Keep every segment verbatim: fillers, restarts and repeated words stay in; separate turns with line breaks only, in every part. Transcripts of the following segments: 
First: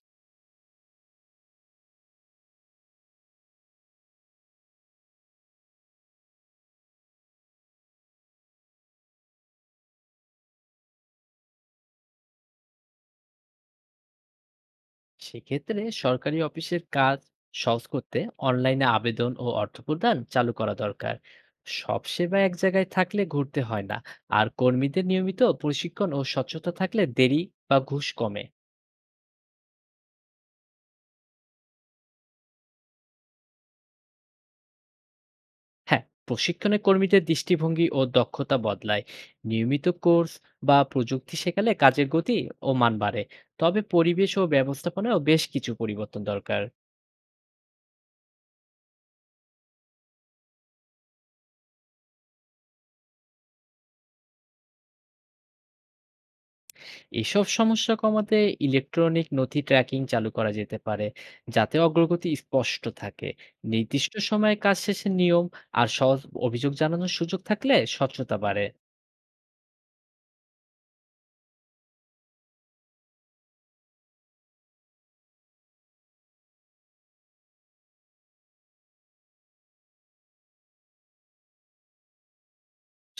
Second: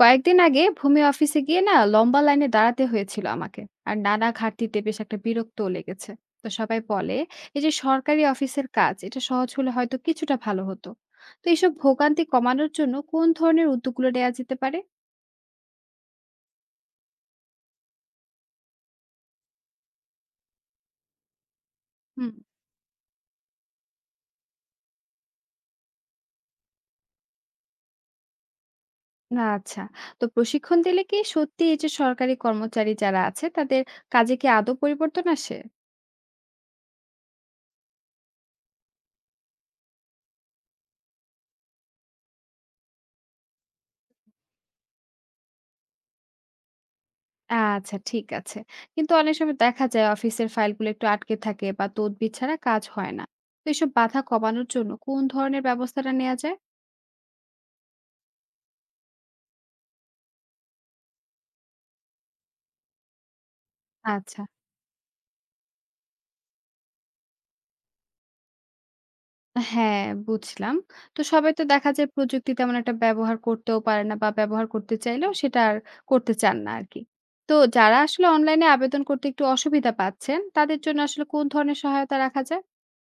কয়েকদিন আগে ভূমি অফিসে গিয়ে না লম্বা লাইনে দাঁড়াতে হয়েছিল আমাকে। আর নানা ঘাটতিতে বেশ একটা বিরক্তও লেগেছে। তো সবাই বলে এই যে সরকারি অফিসের কাজ এটা সহজ হলে হয়তো কিছুটা ভালো হতো। তো এইসব ভোগান্তি কমানোর জন্য কোন ধরনের উদ্যোগগুলো নেওয়া যেতে পারে?
সেক্ষেত্রে সরকারি অফিসের কাজ সহজ করতে অনলাইনে আবেদন ও অর্থ প্রদান চালু করা দরকার। সব
হুম।
সেবা এক জায়গায় থাকলে ঘুরতে হয় না। আর কর্মীদের নিয়মিত প্রশিক্ষণ ও স্বচ্ছতা থাকলে দেরি বা ঘুষ কমে।
না, আচ্ছা। তো প্রশিক্ষণ দিলে কি সত্যি এই যে সরকারি কর্মচারী যারা আছে তাদের কাজে কি আদৌ পরিবর্তন আসে?
হ্যাঁ, প্রশিক্ষণে কর্মীদের দৃষ্টিভঙ্গি ও দক্ষতা বদলায়। নিয়মিত কোর্স বা প্রযুক্তি শেখালে কাজের গতি ও মান বাড়ে। তবে পরিবেশ ও ব্যবস্থাপনায়ও বেশ কিছু পরিবর্তন দরকার।
আচ্ছা, ঠিক আছে। কিন্তু অনেক সময় দেখা যায় অফিসের ফাইলগুলো একটু আটকে থাকে বা তদবির ছাড়া কাজ হয় না। তো এসব বাধা কমানোর জন্য কোন ধরনের ব্যবস্থাটা নেওয়া যায়?
এসব সমস্যা কমাতে ইলেকট্রনিক নথি ট্র্যাকিং চালু করা যেতে পারে, যাতে অগ্রগতি স্পষ্ট থাকে। নির্দিষ্ট
আচ্ছা।
সময়ে কাজ শেষের নিয়ম আর সহজ অভিযোগ জানানোর সুযোগ থাকলে স্বচ্ছতা বাড়ে।
হ্যাঁ, বুঝলাম। তো সবাই তো দেখা যায় প্রযুক্তি তেমন একটা ব্যবহার করতেও পারে না বা ব্যবহার করতে চাইলেও সেটা আর করতে চান না আরকি। তো যারা আসলে অনলাইনে আবেদন করতে একটু অসুবিধা পাচ্ছেন, তাদের জন্য আসলে কোন ধরনের সহায়তা রাখা যায়?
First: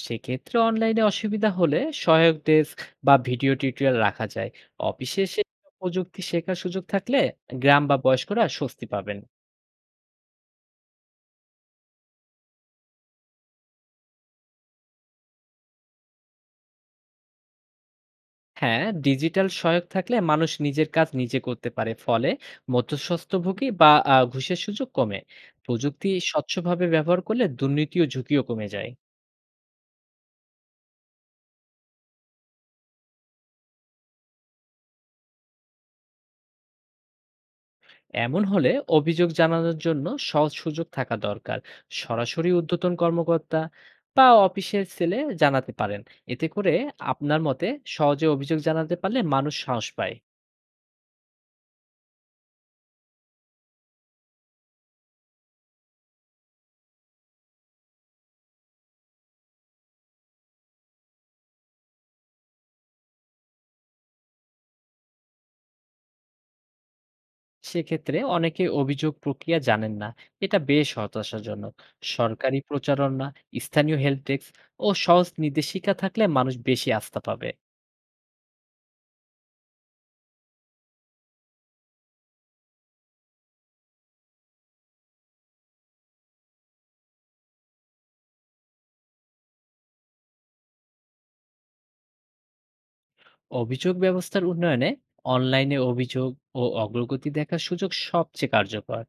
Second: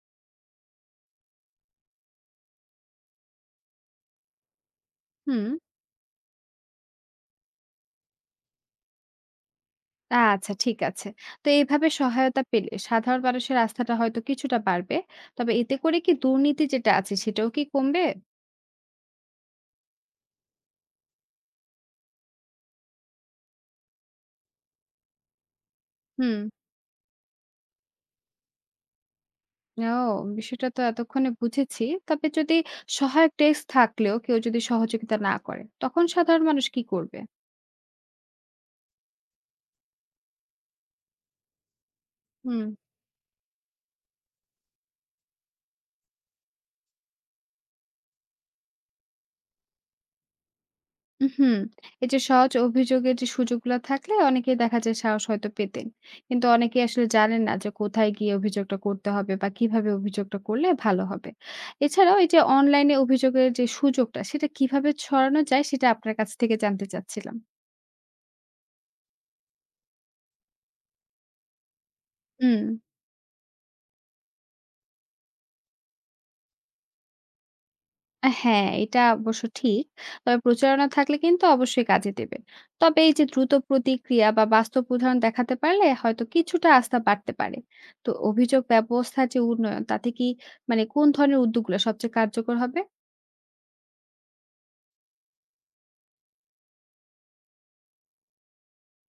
সেক্ষেত্রে অনলাইনে অসুবিধা হলে সহায়ক ডেস্ক বা ভিডিও টিউটোরিয়াল রাখা যায়। অফিসে এসে
হুম।
প্রযুক্তি শেখার সুযোগ থাকলে গ্রাম বা বয়স্করা স্বস্তি পাবেন।
আচ্ছা, ঠিক আছে। তো এইভাবে সহায়তা পেলে সাধারণ মানুষের আস্থাটা হয়তো কিছুটা বাড়বে। তবে এতে করে কি দুর্নীতি যেটা আছে সেটাও কি কমবে?
হ্যাঁ, ডিজিটাল সহায়ক থাকলে মানুষ নিজের কাজ নিজে করতে পারে, ফলে মধ্যস্বত্বভোগী বা আহ, ঘুষের সুযোগ কমে। প্রযুক্তি
হুম।
স্বচ্ছভাবে ব্যবহার করলে দুর্নীতি ও ঝুঁকিও কমে যায়।
ও, বিষয়টা তো এতক্ষণে বুঝেছি। তবে যদি সহায়ক ডেস্ক থাকলেও কেউ যদি সহযোগিতা না করে তখন সাধারণ মানুষ কি করবে?
এমন হলে অভিযোগ জানানোর জন্য সহজ সুযোগ থাকা দরকার। সরাসরি
হুম।
ঊর্ধ্বতন কর্মকর্তা বা অফিসের সেলে জানাতে পারেন। এতে করে আপনার মতে সহজে অভিযোগ জানাতে পারলে মানুষ সাহস পায়।
হুম, এই যে সহজ অভিযোগের যে সুযোগগুলো থাকলে অনেকেই দেখা যায় সাহস হয়তো পেতেন। কিন্তু অনেকেই আসলে জানেন না যে কোথায় গিয়ে অভিযোগটা করতে হবে বা কিভাবে অভিযোগটা করলে ভালো হবে। এছাড়াও এই যে অনলাইনে অভিযোগের যে সুযোগটা সেটা কিভাবে ছড়ানো যায় সেটা আপনার কাছ থেকে জানতে চাচ্ছিলাম।
সেক্ষেত্রে অনেকে অভিযোগ প্রক্রিয়া জানেন না, এটা বেশ হতাশাজনক। সরকারি
হুম।
প্রচারণা, স্থানীয় হেল্প ডেস্ক ও সহজ নির্দেশিকা থাকলে মানুষ বেশি আস্থা পাবে।
আ হ্যাঁ, এটা অবশ্য ঠিক। তবে প্রচারণা থাকলে কিন্তু অবশ্যই কাজে দেবে। তবে এই যে দ্রুত প্রতিক্রিয়া বা বাস্তব উদাহরণ দেখাতে পারলে হয়তো কিছুটা আস্থা বাড়তে পারে। তো অভিযোগ ব্যবস্থার যে উন্নয়ন তাতে কি, মানে কোন ধরনের উদ্যোগগুলো সবচেয়ে কার্যকর হবে?
অভিযোগ ব্যবস্থার উন্নয়নে অনলাইনে অভিযোগ ও অগ্রগতি দেখার সুযোগ সবচেয়ে কার্যকর।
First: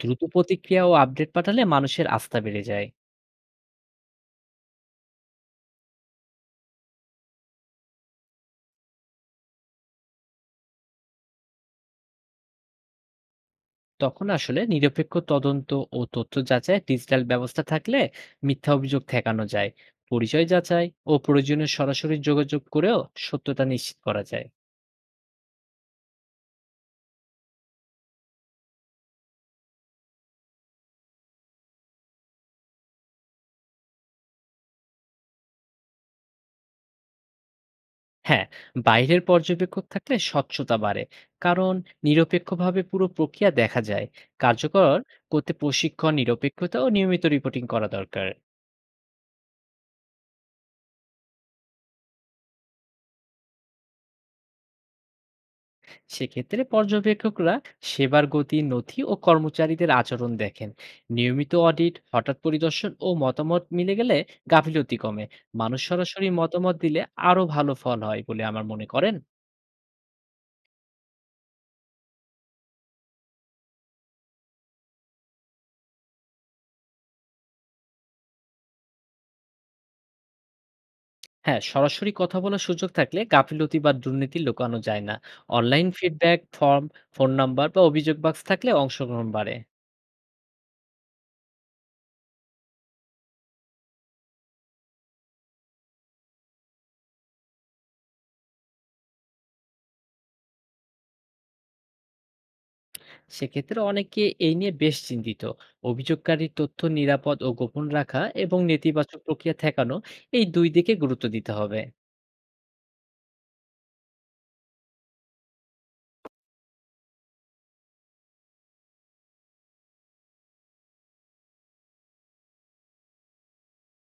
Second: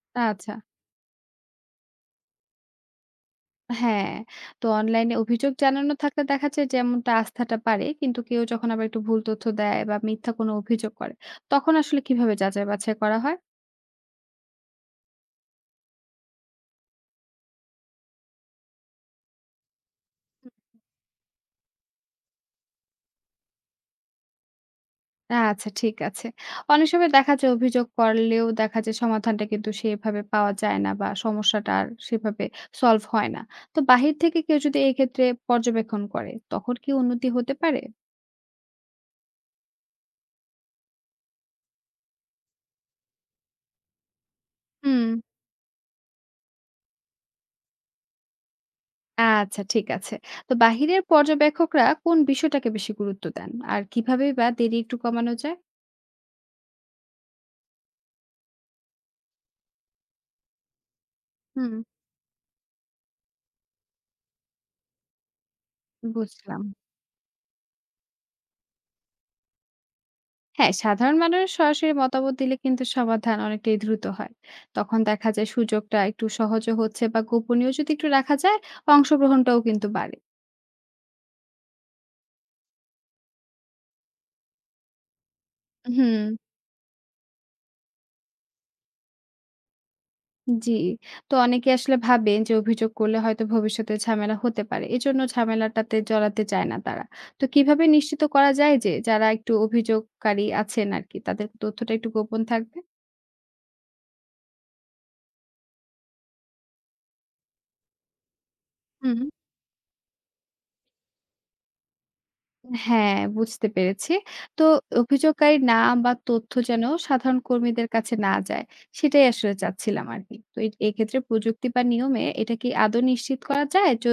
দ্রুত
আচ্ছা।
প্রতিক্রিয়া ও আপডেট পাঠালে মানুষের আস্থা বেড়ে যায়।
হ্যাঁ, তো অনলাইনে অভিযোগ জানানো থাকলে দেখা যায় যেমনটা আস্থাটা বাড়ে। কিন্তু কেউ যখন আবার একটু ভুল তথ্য দেয় বা মিথ্যা কোনো অভিযোগ করে, তখন আসলে কিভাবে যাচাই বাছাই করা হয়?
তখন আসলে নিরপেক্ষ তদন্ত ও তথ্য যাচাই ডিজিটাল ব্যবস্থা থাকলে মিথ্যা অভিযোগ ঠেকানো যায়। পরিচয় যাচাই ও প্রয়োজনে সরাসরি যোগাযোগ করেও সত্যতা নিশ্চিত করা যায়।
আচ্ছা, ঠিক আছে। অনেক সময় দেখা যায় অভিযোগ করলেও দেখা যায় সমাধানটা কিন্তু সেভাবে পাওয়া যায় না বা সমস্যাটা আর সেভাবে সলভ হয় না। তো বাহির থেকে কেউ যদি এই ক্ষেত্রে পর্যবেক্ষণ করে তখন কি উন্নতি হতে পারে?
হ্যাঁ, বাইরের পর্যবেক্ষক থাকলে স্বচ্ছতা বাড়ে, কারণ নিরপেক্ষভাবে পুরো প্রক্রিয়া দেখা যায়। কার্যকর
হুম।
করতে প্রশিক্ষণ, নিরপেক্ষতা ও নিয়মিত রিপোর্টিং করা দরকার।
আচ্ছা, ঠিক আছে। তো বাহিরের পর্যবেক্ষকরা কোন বিষয়টাকে বেশি গুরুত্ব দেন আর কিভাবেই বা দেরি একটু কমানো যায়?
সেক্ষেত্রে পর্যবেক্ষকরা সেবার গতি, নথি ও কর্মচারীদের আচরণ দেখেন। নিয়মিত
হুম।
অডিট, হঠাৎ পরিদর্শন ও মতামত মিলে গেলে গাফিলতি কমে। মানুষ সরাসরি
বুঝলাম।
মতামত দিলে আরো ভালো ফল হয় বলে আমার মনে করেন।
হ্যাঁ, সাধারণ মানুষ সরাসরি মতামত দিলে কিন্তু সমাধান অনেকটাই দ্রুত হয়। তখন দেখা যায় সুযোগটা একটু সহজও হচ্ছে বা গোপনীয় যদি একটু রাখা যায়, অংশগ্রহণটাও কিন্তু বাড়ে।
হ্যাঁ, সরাসরি কথা বলার সুযোগ থাকলে গাফিলতি বা দুর্নীতি লুকানো যায় না। অনলাইন
হুম,
ফিডব্যাক ফর্ম, ফোন নাম্বার বা অভিযোগ বাক্স থাকলে অংশগ্রহণ বাড়ে।
জি। তো অনেকে আসলে ভাবেন যে অভিযোগ করলে হয়তো ভবিষ্যতে ঝামেলা হতে পারে। এজন্য ঝামেলাটাতে জড়াতে চায় না তারা। তো কিভাবে নিশ্চিত করা যায় যে যারা একটু অভিযোগকারী আছেন আরকি তাদের তথ্যটা একটু গোপন থাকবে?
সেক্ষেত্রে অনেকে এই নিয়ে বেশ চিন্তিত। অভিযোগকারীর তথ্য নিরাপদ ও গোপন রাখা এবং নেতিবাচক
হুম।
প্রক্রিয়া ঠেকানো, এই দুই দিকে গুরুত্ব দিতে হবে।
হ্যাঁ, বুঝতে পেরেছি। তো অভিযোগকারীর নাম বা তথ্য যেন সাধারণ কর্মীদের কাছে না যায়, সেটাই আসলে চাচ্ছিলাম আরকি। তো এ এক্ষেত্রে প্রযুক্তি বা নিয়মে এটা কি আদৌ নিশ্চিত করা যায়? য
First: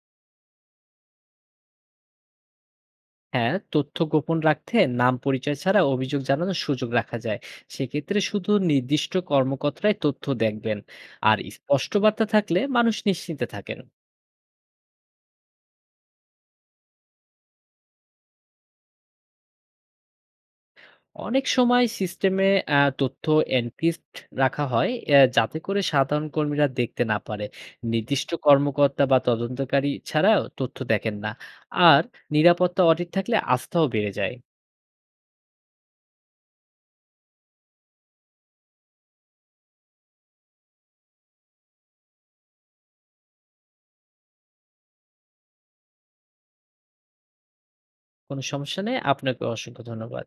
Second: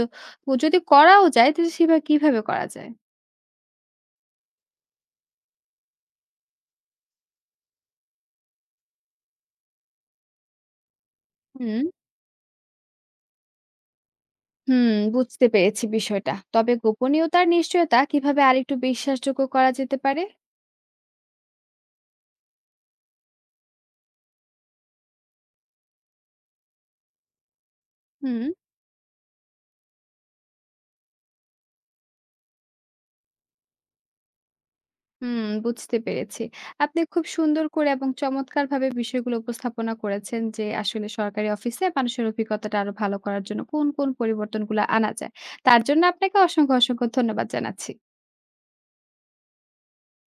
যদি করাও যায় তাহলে সেভাবে কিভাবে করা যায়?
হ্যাঁ, তথ্য গোপন রাখতে নাম পরিচয় ছাড়া অভিযোগ জানানোর সুযোগ রাখা যায়। সেক্ষেত্রে শুধু নির্দিষ্ট কর্মকর্তাই তথ্য দেখবেন। আর
হুম।
স্পষ্ট বার্তা থাকলে মানুষ নিশ্চিন্তে থাকেন।
হুম, বুঝতে পেরেছি বিষয়টা। তবে গোপনীয়তার নিশ্চয়তা কিভাবে আরেকটু বিশ্বাসযোগ্য করা যেতে পারে?
অনেক সময় সিস্টেমে আ তথ্য এনক্রিপ্ট রাখা হয় অ্যা যাতে করে সাধারণ কর্মীরা দেখতে না পারে। নির্দিষ্ট
হুম।
কর্মকর্তা বা তদন্তকারী ছাড়াও তথ্য দেখেন না। আর নিরাপত্তা অডিট থাকলে আস্থাও বেড়ে যায়।
হুম, বুঝতে পেরেছি। আপনি খুব সুন্দর করে এবং চমৎকারভাবে বিষয়গুলো উপস্থাপনা করেছেন যে, আসলে সরকারি অফিসে মানুষের অভিজ্ঞতাটা আরো ভালো করার জন্য কোন, কোন পরিবর্তনগুলো আনা যায়। তার জন্য আপনাকে অসংখ্য, অসংখ্য ধন্যবাদ জানাচ্ছি।
কোনো সমস্যা নেই। আপনাকে অসংখ্য ধন্যবাদ।